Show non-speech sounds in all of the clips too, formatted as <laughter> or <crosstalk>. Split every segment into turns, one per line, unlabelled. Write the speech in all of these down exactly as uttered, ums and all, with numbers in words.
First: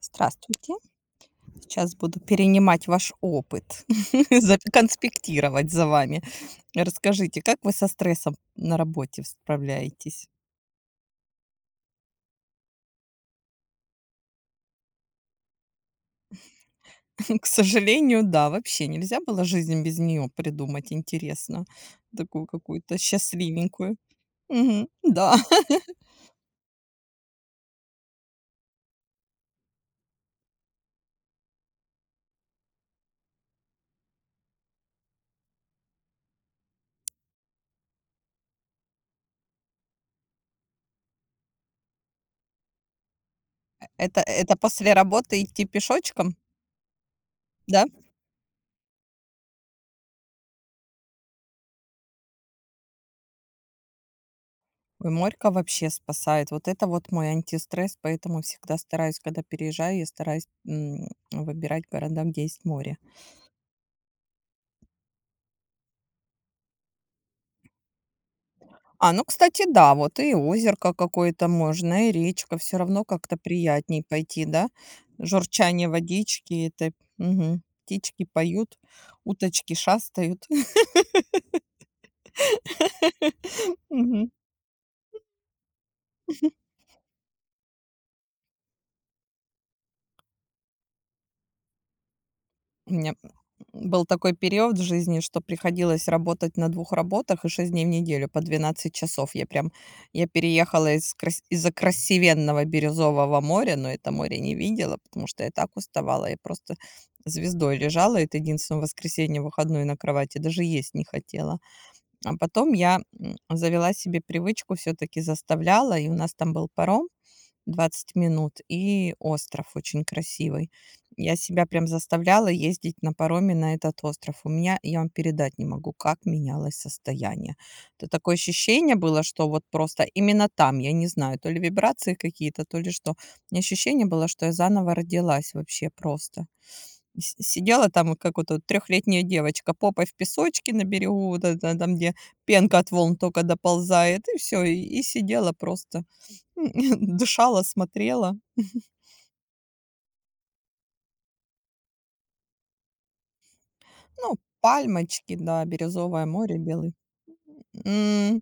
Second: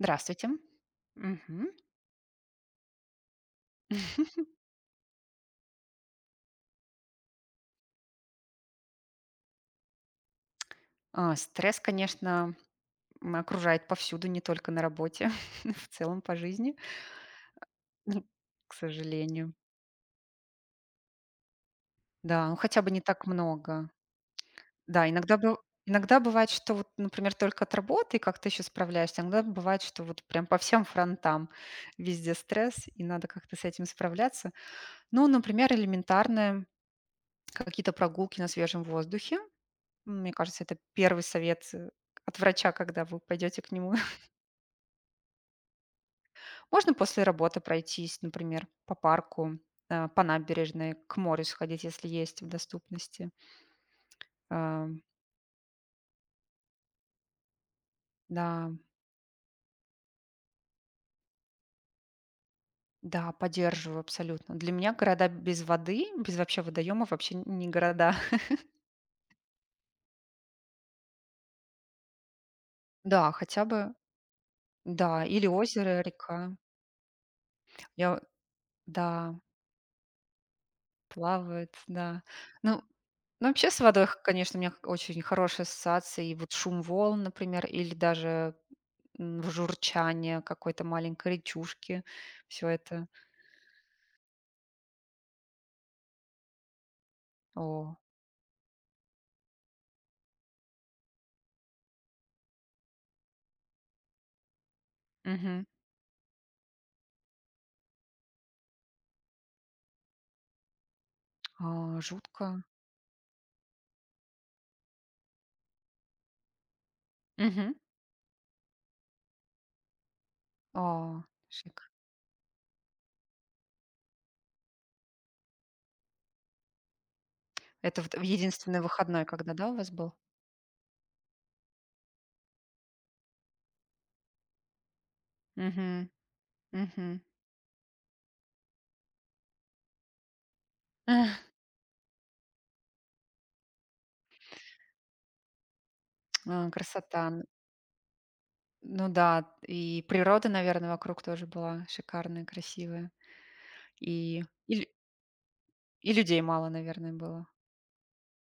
Здравствуйте.
Здравствуйте.
Мгм.
Сейчас буду перенимать ваш опыт, <laughs> за конспектировать за вами. Расскажите, как вы со стрессом на работе справляетесь?
А, стресс, конечно, м, окружает повсюду, не только на работе, <laughs> в целом по жизни,
<laughs> К сожалению,
<laughs>
да,
к
вообще нельзя было
сожалению.
жизнь без нее придумать, интересно. Такую
Да, ну хотя бы
какую-то
не так много.
счастливенькую. Мгм.
Да,
Да,
иногда, бы,
<laughs>
иногда бывает, что вот, например, только от работы как ты еще справляешься, иногда бывает, что вот прям по всем фронтам везде стресс, и надо как-то с этим справляться. Ну, например, элементарные какие-то прогулки на свежем воздухе. М, Мне кажется, это первый совет э, от врача, когда вы пойдете к нему.
это это после работы идти пешочком,
Можно после работы
да?
пройтись, например, по парку, э, по набережной, к морю сходить, если есть в доступности. Э,
Ой, морька вообще спасает. Вот это вот мой антистресс, поэтому
Да,
всегда стараюсь, когда переезжаю, я стараюсь, м, выбирать города, где есть море.
да, поддерживаю абсолютно. Для меня города без воды, без вообще водоема вообще не города. <laughs>
А, ну, кстати, да, вот и озерко какое-то можно, и речка. Все равно
Да,
как-то
хотя бы,
приятней пойти, да?
да, или
Журчание
озеро, река.
водички, это мгм.
Я,
Птички поют,
да,
уточки шастают. <laughs>
плавает, да. Ну, ну, вообще с водой, х-
Мгм.
конечно, у меня х- очень хорошие ассоциации. И вот шум волн, например, или даже м, журчание какой-то маленькой речушки. Все
У
это.
меня был такой период в жизни, что приходилось работать на двух работах и шесть дней в
О.
неделю по двенадцать часов. Я прям я переехала из крас из-за красивенного Бирюзового моря, но это море не видела, потому что я
Мгм.
так уставала. Я просто звездой лежала это единственное воскресенье выходной на кровати, даже есть не хотела.
А,
А
жутко.
потом я, м, завела себе привычку, все таки заставляла, и у нас там был паром
Мгм.
двадцать минут, и остров очень красивый.
А,
Я себя прям
шик.
заставляла ездить на пароме на этот остров. У меня, я вам передать не могу, как менялось состояние.
Это
Это
вот в
такое
единственный
ощущение было,
выходной,
что
когда,
вот
да, у вас
просто
был?
именно там, я не знаю, то ли вибрации какие-то, то ли что. У меня ощущение было, что я заново родилась вообще
Мгм.
просто.
Мгм.
С- Сидела там, вот как вот эта трехлетняя девочка, попой в песочке на берегу, вот
<sniffs> <laughs>
это там, где пенка от волн только доползает, и все, и, и сидела просто. <laughs>
А, красота. Н
Дышала, смотрела.
ну да, и природа, наверное, вокруг тоже была шикарная, красивая.
Ну,
И и лю
пальмочки, да,
и
бирюзовое
людей
море,
мало,
белый.
наверное, было.
М,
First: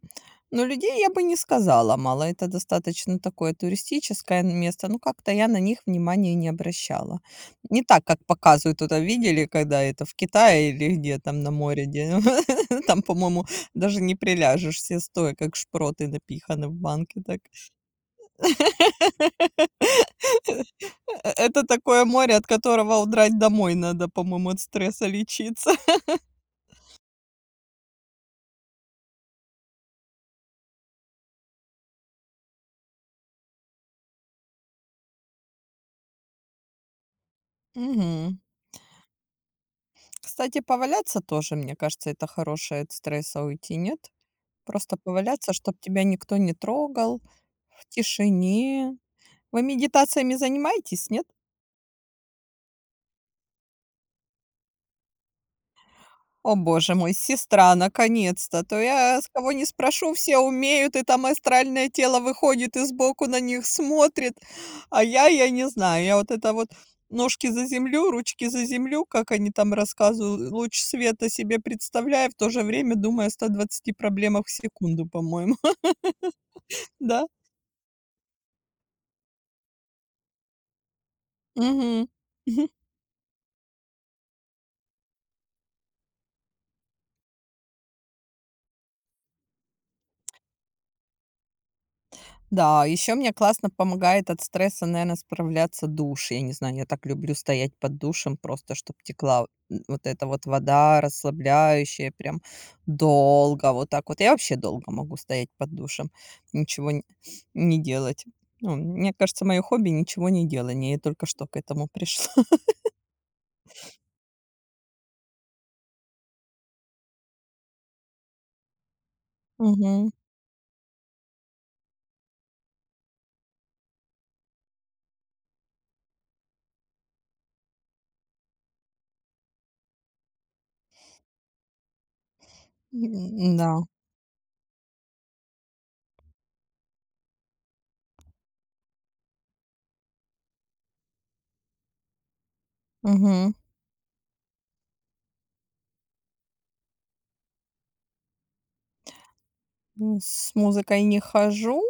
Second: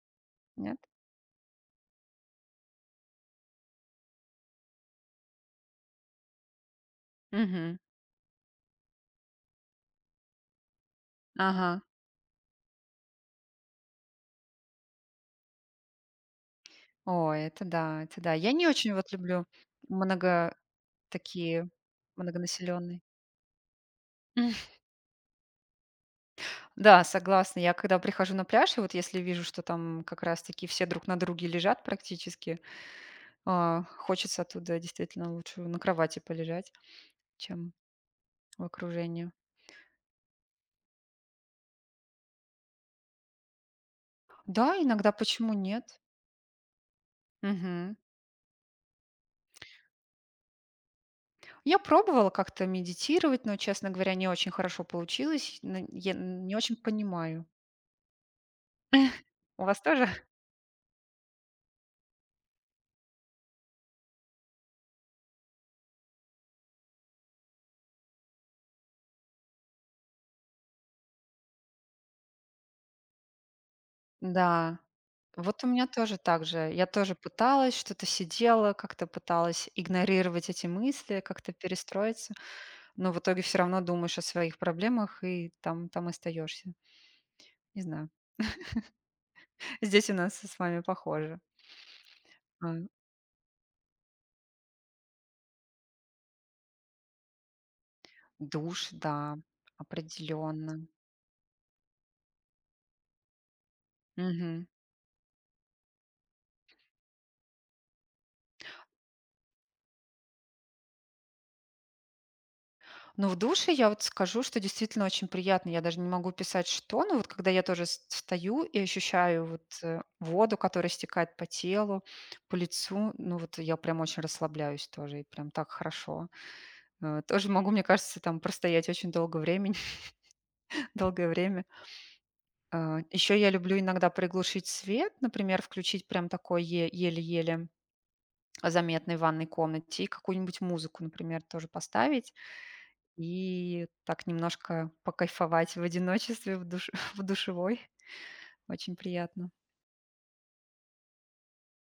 но
Нет?
людей я бы не сказала мало. Это достаточно такое туристическое место. Ну, как-то я на них внимания не обращала.
Мгм.
Не так, как показывают туда, видели, когда это в Китае или где там на
Ага.
море, где <laughs> там, по-моему, даже не приляжешь, все стоя, как шпроты напиханы в банке
О,
так.
это да, это да. Я не очень вот люблю
<laughs>
много
Это
такие
такое море, от которого
многонаселенные.
удрать домой надо, по-моему, от
<laughs>
стресса лечиться.
Да, согласна. Я когда прихожу на пляж, и вот если вижу, что там как раз-таки все друг на друге лежат практически, а, хочется оттуда действительно лучше на кровати полежать, чем
Мгм.
в окружении.
Кстати, поваляться тоже, мне кажется, это хорошее от стресса уйти, нет?
Да,
Просто
иногда почему
поваляться, чтобы
нет?
тебя никто не трогал, в
Мгм.
тишине. Вы медитациями занимаетесь, нет?
Я пробовала как-то медитировать, но, честно говоря, не очень хорошо получилось. Н- Я
О,
не очень
боже мой,
понимаю.
сестра, наконец-то! То я с кого
У
не
вас тоже?
спрошу, все
<laughs>
умеют, и там астральное тело выходит и сбоку на них смотрит. А я, я не знаю, я вот это вот ножки за землю, ручки за землю, как они там рассказывают, луч света себе представляя, в то же время думая о ста двадцати проблемах в
Да.
секунду, по-моему.
Вот у меня
<laughs>
тоже так же. Я тоже
Да?
пыталась, что-то сидела, как-то пыталась игнорировать эти мысли, как-то
Мгм.
перестроиться.
<laughs>
Но в итоге все равно думаешь о своих проблемах и там там остаешься. Не знаю. <laughs> Здесь у нас с вами похоже. А,
Да, еще мне классно помогает от стресса, наверное, справляться душ. Я не знаю, я так люблю стоять под душем, просто
душ,
чтобы
да,
текла м, вот эта вот
определенно.
вода расслабляющая, прям долго вот так вот. Я вообще
Мгм.
долго могу стоять под душем, ничего н не делать. Ну, мне кажется, мое хобби — ничего не делание. Я только что к этому пришла. <laughs>
Но в душе я вот скажу, что действительно очень приятно. Я даже не могу писать что, но вот когда я тоже с стою и ощущаю вот, э,
Мгм.
воду, которая стекает по телу, по лицу, ну вот я прям очень расслабляюсь тоже, и прям так хорошо. Э, тоже могу, мне кажется, там простоять очень долго времени, <laughs> долгое время. А, еще я
М-да.
люблю иногда приглушить свет, например, включить прям такой е- еле-еле заметной в ванной комнате и какую-нибудь музыку, например, тоже поставить
Мгм.
и так немножко покайфовать в одиночестве в, душ- <laughs> в душевой. Очень приятно.
М, с музыкой не хожу,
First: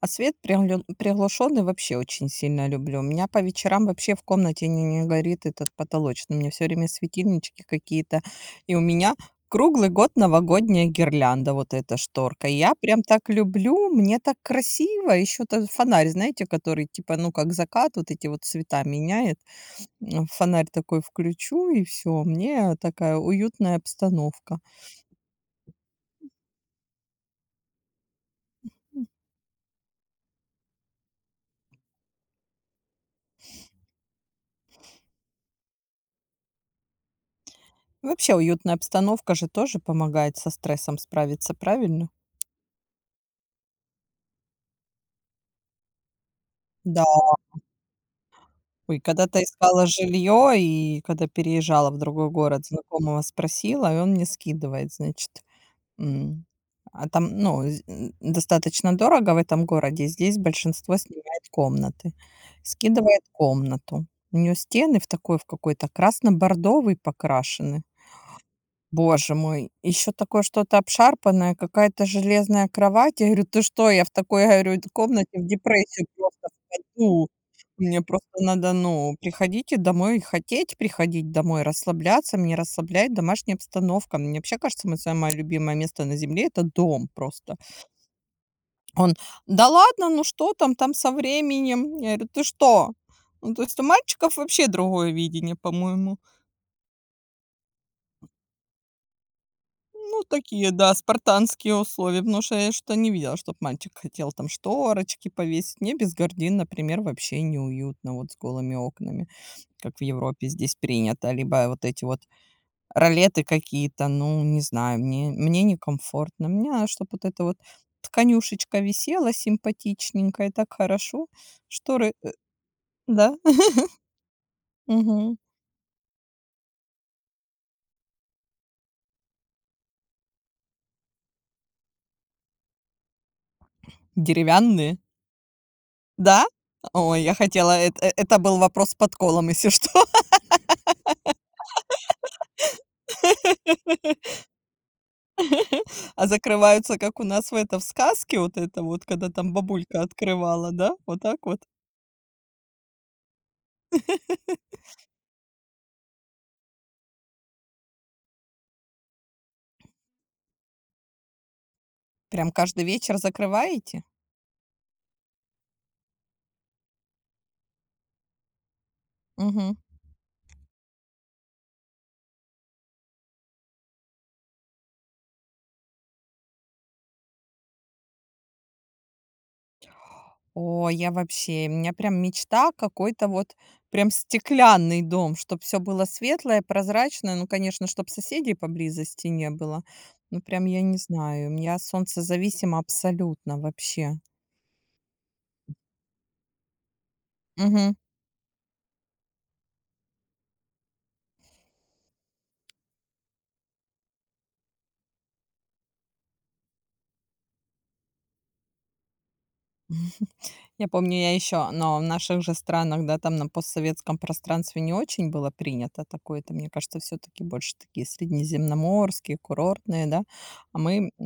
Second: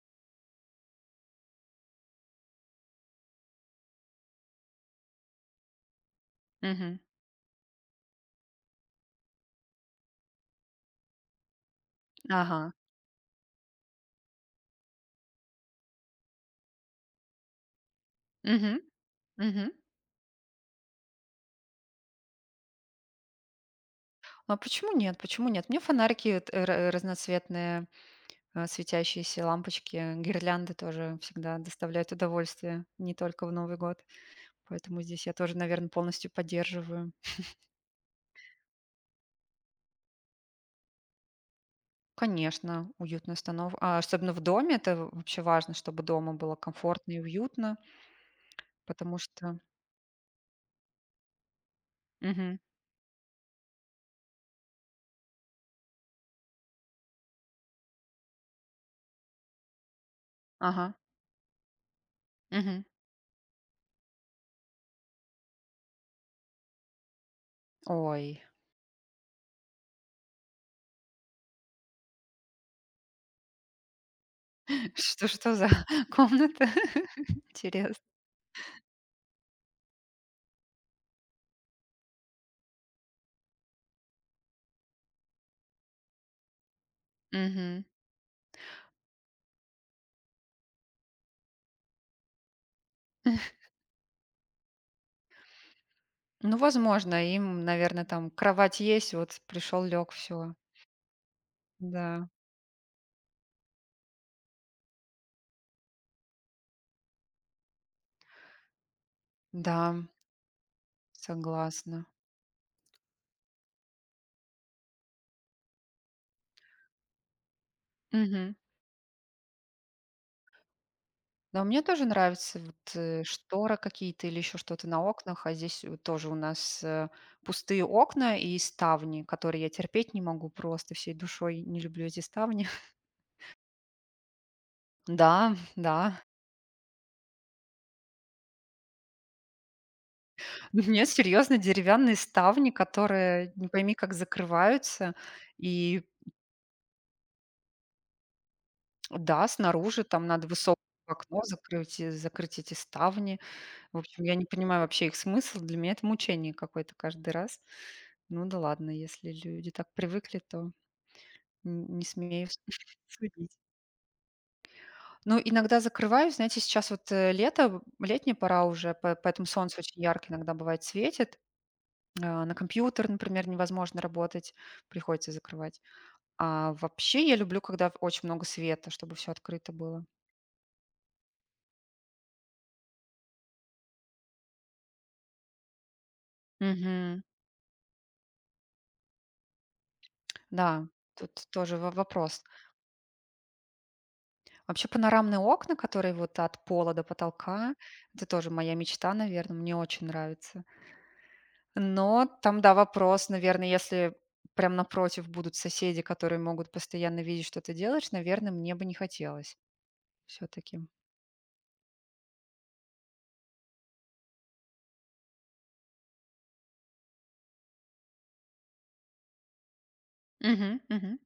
а свет приглю приглушенный вообще очень сильно люблю. У меня по вечерам вообще в комнате не не горит этот потолочный. У меня все время
Мгм.
светильнички какие-то. И у меня круглый год новогодняя гирлянда, вот эта шторка.
Ага.
Я прям так люблю, мне так красиво. Еще тот фонарь, знаете, который типа, ну, как закат, вот эти вот
Мгм.
цвета меняет.
Мгм.
М, фонарь такой включу, и все, мне такая уютная
А
обстановка.
почему нет? Почему нет? Мне фонарики вот, э, разноцветные, э, светящиеся лампочки, гирлянды тоже всегда доставляют удовольствие, не только в Новый год. Поэтому здесь я тоже, наверное, полностью поддерживаю.
Вообще уютная обстановка же тоже помогает со стрессом справиться, правильно?
Конечно, уютная останов а, особенно в доме. Это вообще важно, чтобы дома было
Да.
комфортно и уютно,
Ой,
потому
когда-то
что.
искала жилье и когда переезжала в другой
Мгм.
город, знакомого спросила, и он мне скидывает, значит. М. А там, ну, з н достаточно дорого в этом городе. Здесь
Ага.
большинство снимает комнаты.
Мгм.
Скидывает комнату. У неё стены в такой, в какой-то красно-бордовый покрашены.
Ой,
Боже мой, еще такое что-то обшарпанное, какая-то железная кровать. Я говорю: «Ты что?» Я в такой, говорю,
<laughs> что
комнате в
что за <laughs>
депрессию просто
комната?
впаду.
<laughs> Интересно.
Мне просто надо, ну, приходите домой, хотеть приходить домой, расслабляться. Меня расслабляет домашняя обстановка. Мне вообще кажется, мое самое любимое место на земле — это дом просто.
Мгм.
Он: «Да ладно, ну что там, там со временем». Я говорю: «Ты что?» Ну, то есть у мальчиков вообще другое видение, по-моему.
Ну, возможно, им, наверное, там кровать есть, вот пришел, лег,
Ну,
все.
такие, да, спартанские условия,
Да,
потому что я что-то не видела, чтоб мальчик хотел там шторочки повесить. Мне без гардин, например, вообще неуютно вот с голыми окнами,
да,
как в Европе здесь принято. Либо вот
согласна.
эти вот ролеты какие-то, ну, не знаю, мне, мне некомфортно. Мне надо, чтобы вот эта вот
Мгм.
тканюшечка висела симпатичненько и так хорошо.
Да, мне тоже
Шторы,
нравится вот, э,
да,
шторы какие-то или еще что-то
<laughs>
на
мгм.
окнах, а здесь вот тоже у нас, э, пустые окна и ставни, которые я терпеть не могу просто, всей душой не люблю эти ставни. <laughs>
Деревянные,
Да, да.
да? Ой, я хотела, это, это был вопрос с подколом, если что.
У меня серьезно деревянные ставни, которые не
<laughs>
пойми как закрываются. И
А закрываются, как у нас в это, в сказке, вот это вот, когда
да,
там бабулька
снаружи там надо
открывала,
высокое
да? Вот так
окно
вот?
закрыть, э, закрыть эти ставни. В общем, я не понимаю вообще их смысл. Для меня это мучение какое-то каждый раз. Ну да ладно, если люди так привыкли, то. Н не смею
Прям
с
каждый
<laughs>
вечер
судить.
закрываете?
Ну, иногда закрываю, знаете, сейчас вот, э, лето, летняя пора уже, по поэтому
Мгм.
солнце очень ярко иногда бывает светит. А, на компьютер, например, невозможно работать, приходится закрывать. А вообще я люблю, когда очень много света, чтобы все открыто было.
О, я вообще, у меня прям мечта какой-то вот прям стеклянный дом, чтобы все было светлое,
Мгм.
прозрачное. Ну, конечно, чтоб соседей поблизости не было. Ну, прям я
Да,
не
тут
знаю, м,
тоже
я
во вопрос.
солнцезависима абсолютно вообще.
Вообще панорамные окна, которые вот от пола до потолка —
Мгм.
это тоже моя мечта, наверное, мне очень нравится. Но там, да, вопрос, наверное, если прям напротив будут соседи, которые могут постоянно видеть, что ты делаешь, наверное, мне бы не хотелось все-таки.
Я помню, я еще, но в наших же странах, да, там на постсоветском пространстве не очень было принято такое. Это, мне кажется, все-таки больше такие среднеземноморские, курортные, да. А
Мгм,
мы,
мгм.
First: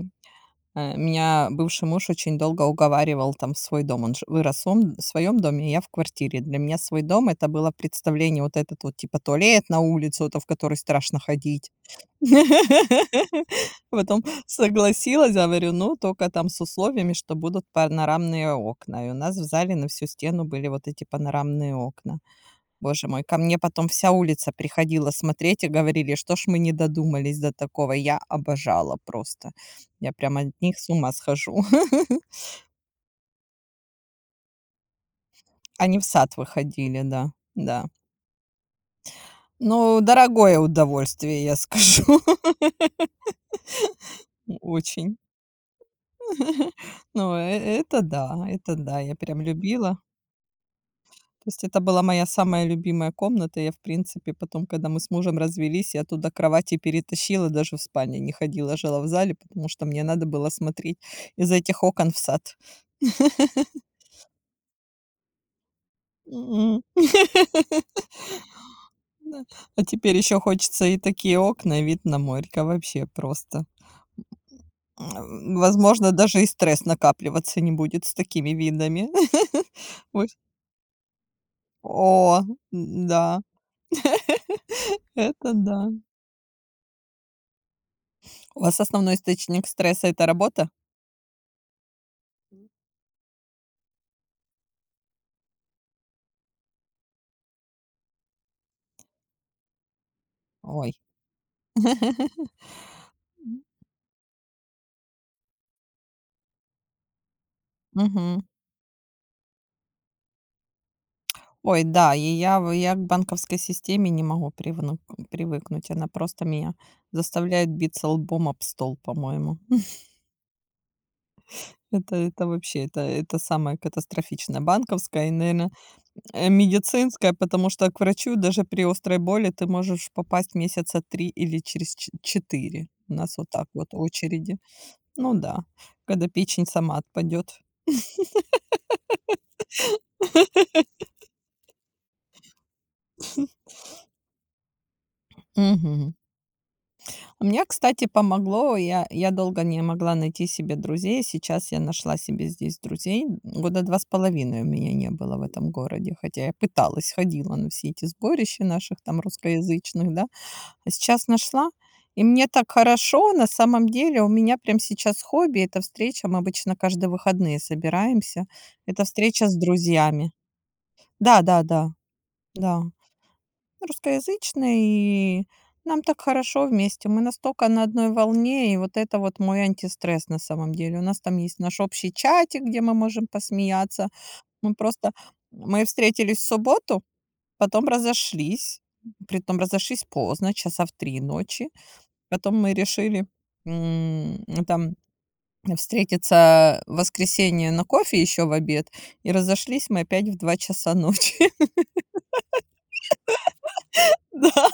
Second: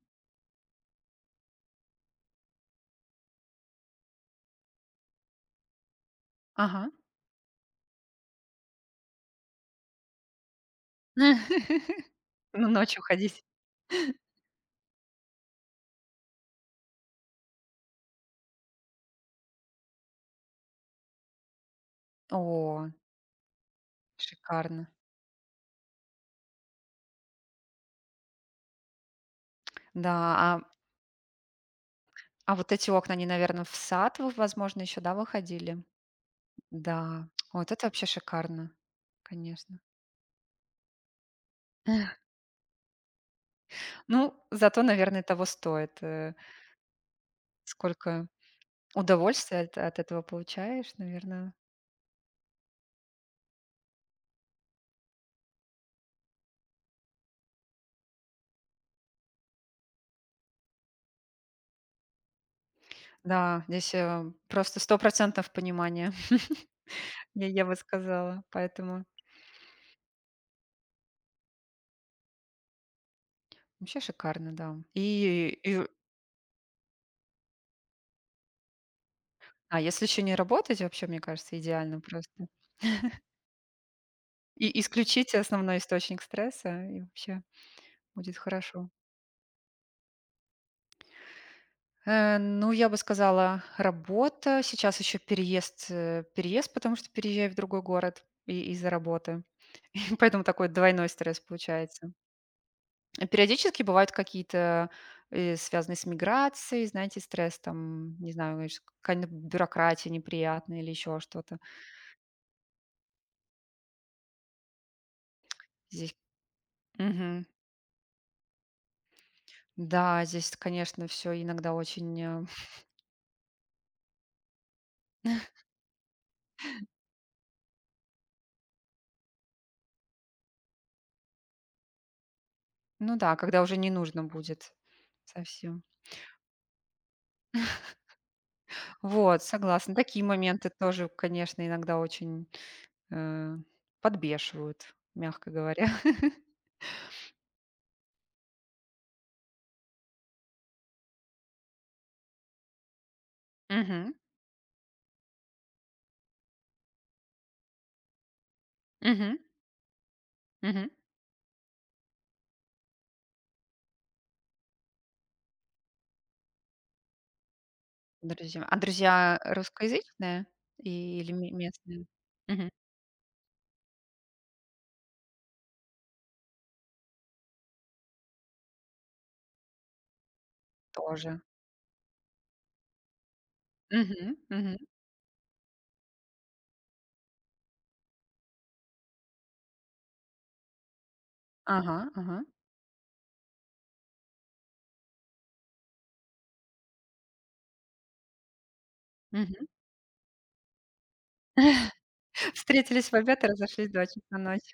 э, меня бывший муж очень долго уговаривал там в свой дом. Он ж- вырос он в своем доме, а я в квартире. Для меня
Ага.
свой дом это было представление вот этот вот типа туалет на улицу, это в который страшно ходить.
<laughs> Ну, ночью ходить.
<laughs> Потом согласилась, я говорю, ну, только там с условиями, что будут панорамные окна. И у нас в зале на всю стену были вот эти панорамные окна.
О,
Боже мой, ко мне потом вся улица
шикарно.
приходила смотреть и говорили, что ж мы не додумались до такого. Я обожала просто. Я
Да,
прям от
а,
них с ума схожу. <laughs>
а вот эти окна, они, наверное, в сад, вы, возможно, еще, да, выходили?
Они в сад выходили,
Да,
да,
вот это
да.
вообще шикарно, конечно.
Ну, дорогое удовольствие, я скажу.
<laughs> Ну,
<laughs>
зато,
Очень.
наверное, того стоит. э,
<laughs> Ну, э- это
Сколько
да, это да, я прям
удовольствия от, от
любила.
этого получаешь,
То
наверное.
есть это была моя самая любимая комната. Я, в принципе, потом, когда мы с мужем развелись, я туда кровати перетащила, даже в спальне не ходила, жила в зале, потому что мне надо было смотреть из этих окон в сад.
Да, здесь, э, просто сто процентов понимание, <laughs>
М.
я я бы
<laughs>
сказала. Поэтому
Да. А теперь еще хочется и такие окна, и вид на море. Это вообще просто.
вообще шикарно, да.
М,
И и
возможно, даже и стресс накапливаться не будет с такими видами. <laughs>
а если еще
Вот.
не работать, вообще, мне кажется, идеально
О,
просто.
н-да,
И
<laughs>
исключите
это
основной
да.
источник стресса, и вообще будет
У вас
хорошо.
основной источник стресса — это работа?
Э, ну, я бы сказала, работа. Сейчас еще переезд, э, переезд, потому что переезжаю в другой город и из-за работы. <laughs> Поэтому такой
Ой.
двойной стресс получается.
<laughs>
Э, периодически бывают какие-то, э, связанные с миграцией, знаете, стресс там, не
Мгм.
знаю, знаешь, какая-нибудь бюрократия неприятная или еще что-то.
Ой, да, и я в я к банковской системе не могу привну привыкнуть. Она
Здесь.
просто меня
Мгм.
заставляет биться лбом об стол, по-моему. <laughs>
Да, здесь, конечно, все иногда
Это
очень, э,
это
<laughs>
вообще, это это самое катастрофичное. Банковская и, наверное, медицинская, потому что к врачу даже при острой боли ты можешь попасть месяца три или через ч четыре. У
ну да,
нас вот
когда
так
уже
вот
не нужно
очереди.
будет
Ну да,
совсем.
когда печень сама отпадет.
Вот, согласна. Такие моменты тоже, конечно, иногда очень, э, подбешивают, мягко говоря. <laughs>
Мне, кстати, помогло. Я я долго не могла найти себе друзей. Сейчас я нашла себе здесь друзей. Года два с
Мгм.
половиной у меня не было в этом городе, хотя я пыталась, ходила на все эти сборища наших там
Мгм.
русскоязычных, да. А
Мгм.
сейчас нашла, и мне так хорошо. На самом деле у меня прям сейчас хобби — это встреча. Мы обычно каждые выходные собираемся.
Друзья. А
Это
друзья
встреча с друзьями.
русскоязычные и или ме
Да-да-да, да.
местные? Мгм.
Да, да. Русскоязычные, и нам так хорошо вместе. Мы настолько на одной волне, и вот это вот мой антистресс на самом деле. У нас там
Тоже.
есть наш общий чатик, где мы можем посмеяться.
Мгм,
Мы
мгм.
просто мы встретились в субботу, потом разошлись, притом разошлись поздно, часа в три ночи.
Ага, ага.
Потом мы решили, м, там встретиться в воскресенье на кофе еще в обед, и
Мгм.
разошлись мы опять в два часа ночи. <laughs>
<laughs> Встретились в обед и разошлись в два часа
Да.
ночи.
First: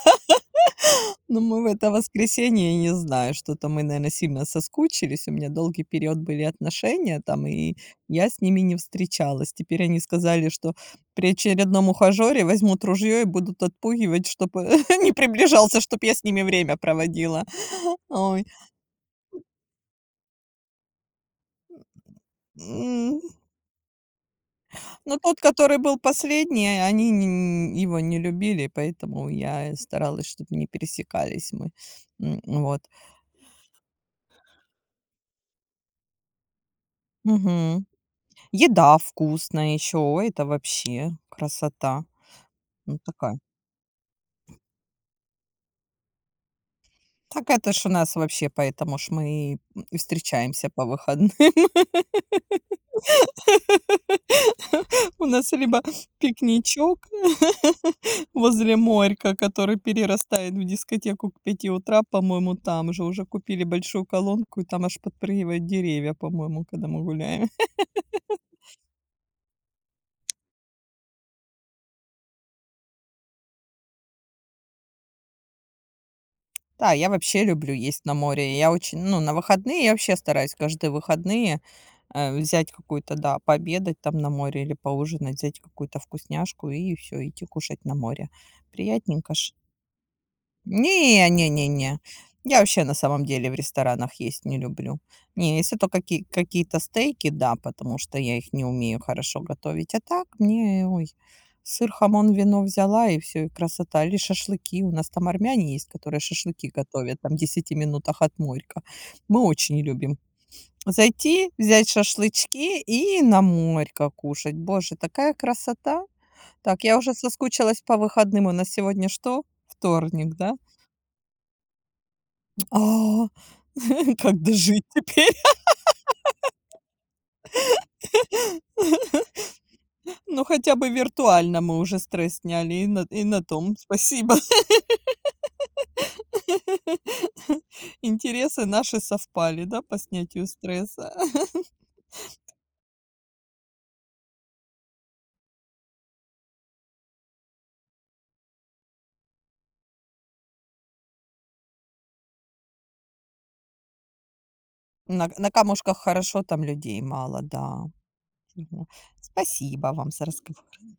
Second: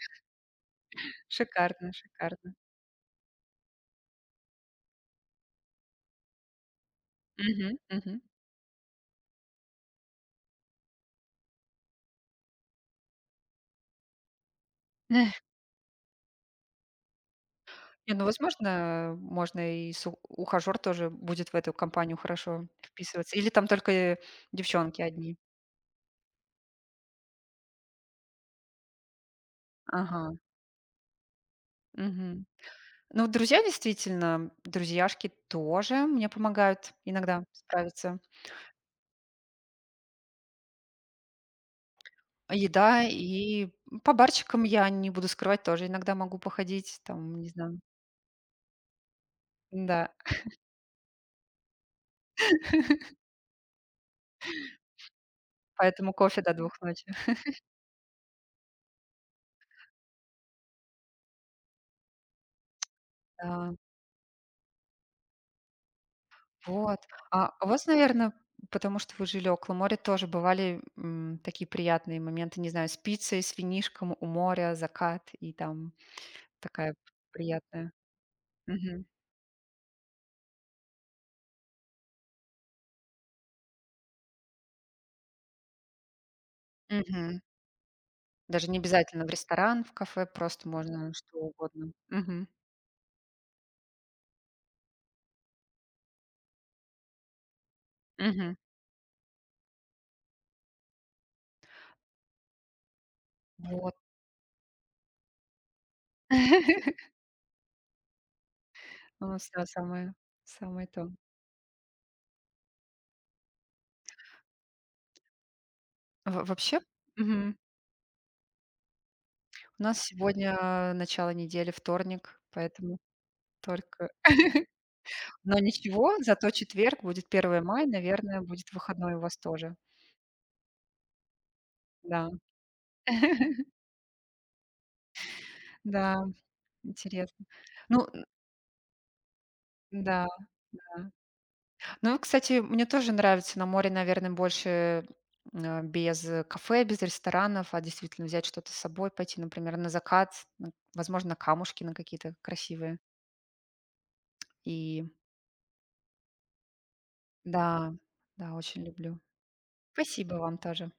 Ну, мы в
Шикарно,
это
шикарно.
воскресенье, не знаю, что-то мы, наверно, сильно соскучились. У меня долгий период были отношения там,
Мгм,
и
мгм.
я с ними не встречалась. Теперь они сказали, что при очередном ухажёре возьмут ружье и будут отпугивать, чтобы <laughs> не
<laughs>
приближался, чтобы я с ними время проводила. <laughs>
Не, ну,
Ой,
возможно, можно и су ухажёр тоже будет в эту компанию хорошо
м,
вписываться. Или там только, э, девчонки
но
одни?
тот, который был последний, они н его не любили, поэтому я
Ага,
старалась, чтобы не пересекались мы. М,
мгм.
вот.
Ну, друзья действительно, друзьяшки тоже мне помогают иногда
Мгм.
справиться.
Еда вкусная еще. Это вообще красота. Ну,
Еда
такая.
и по барчикам, я не буду скрывать, тоже иногда могу походить, там, не
Так это
знаю.
ж у нас вообще, поэтому ж мы и
Да.
встречаемся по выходным. <laughs> У нас либо
Поэтому кофе до двух
пикничок
ночи.
<laughs> возле морька, который перерастает в дискотеку к пяти утра, по-моему, там же уже купили
Да,
большую колонку, и там аж подпрыгивают деревья, по-моему, когда
вот.
мы гуляем.
А у вас, наверное, потому что вы жили около моря, тоже бывали, м, такие приятные моменты, не знаю, с пиццей, с винишком у моря, закат и там
Да,
такая
я вообще люблю
приятная.
есть на море. Я очень,
Мгм.
ну, на выходные я вообще стараюсь каждые выходные, э, взять какую-то, да, пообедать там на море или поужинать, взять какую-то вкусняшку и все
Мгм.
идти кушать на море.
Даже не обязательно в
Приятненько,
ресторан, в кафе, просто можно
не
что
не не
угодно.
не.
Мгм.
Я вообще на самом деле в ресторанах есть не люблю. Не, если то какие какие-то стейки, да, потому что я их
Мгм.
не умею хорошо готовить. А так мне, ой, сыр, хамон, вино взяла и все и
Вот.
красота. Или шашлыки. У нас там армяне есть, которые шашлыки
<laughs>
готовят там в десяти минутах от морька.
У
Мы
нас, да,
очень
самое
любим
самое то.
зайти, взять шашлычки и на морько кушать. Боже, такая красота.
Во вообще
Так, я уже
мгм.
соскучилась по выходным. У нас сегодня что?
У нас
Вторник, да?
сегодня а, начало недели, вторник, поэтому
А,
только.
<laughs> как дожить теперь?
Но ничего, зато четверг будет первого мая, наверное, будет выходной у
<laughs>
вас тоже.
Ну, хотя бы виртуально мы уже
Да.
стресс сняли, и на и на
<laughs>
том спасибо.
Да, интересно.
<laughs>
Ну н-
Интересы наши совпали, да, по
да,
снятию
да.
стресса? <laughs>
Ну, кстати, мне тоже нравится на море, наверное, больше, м, без э, кафе, без ресторанов, а действительно взять что-то с собой, пойти, например, на закат, м, возможно, на камушки на какие-то красивые. И
На на камушках хорошо, там людей мало, да.
да, да, очень
Мгм.
люблю.
Спасибо вам за
Спасибо вам
разговор.
тоже.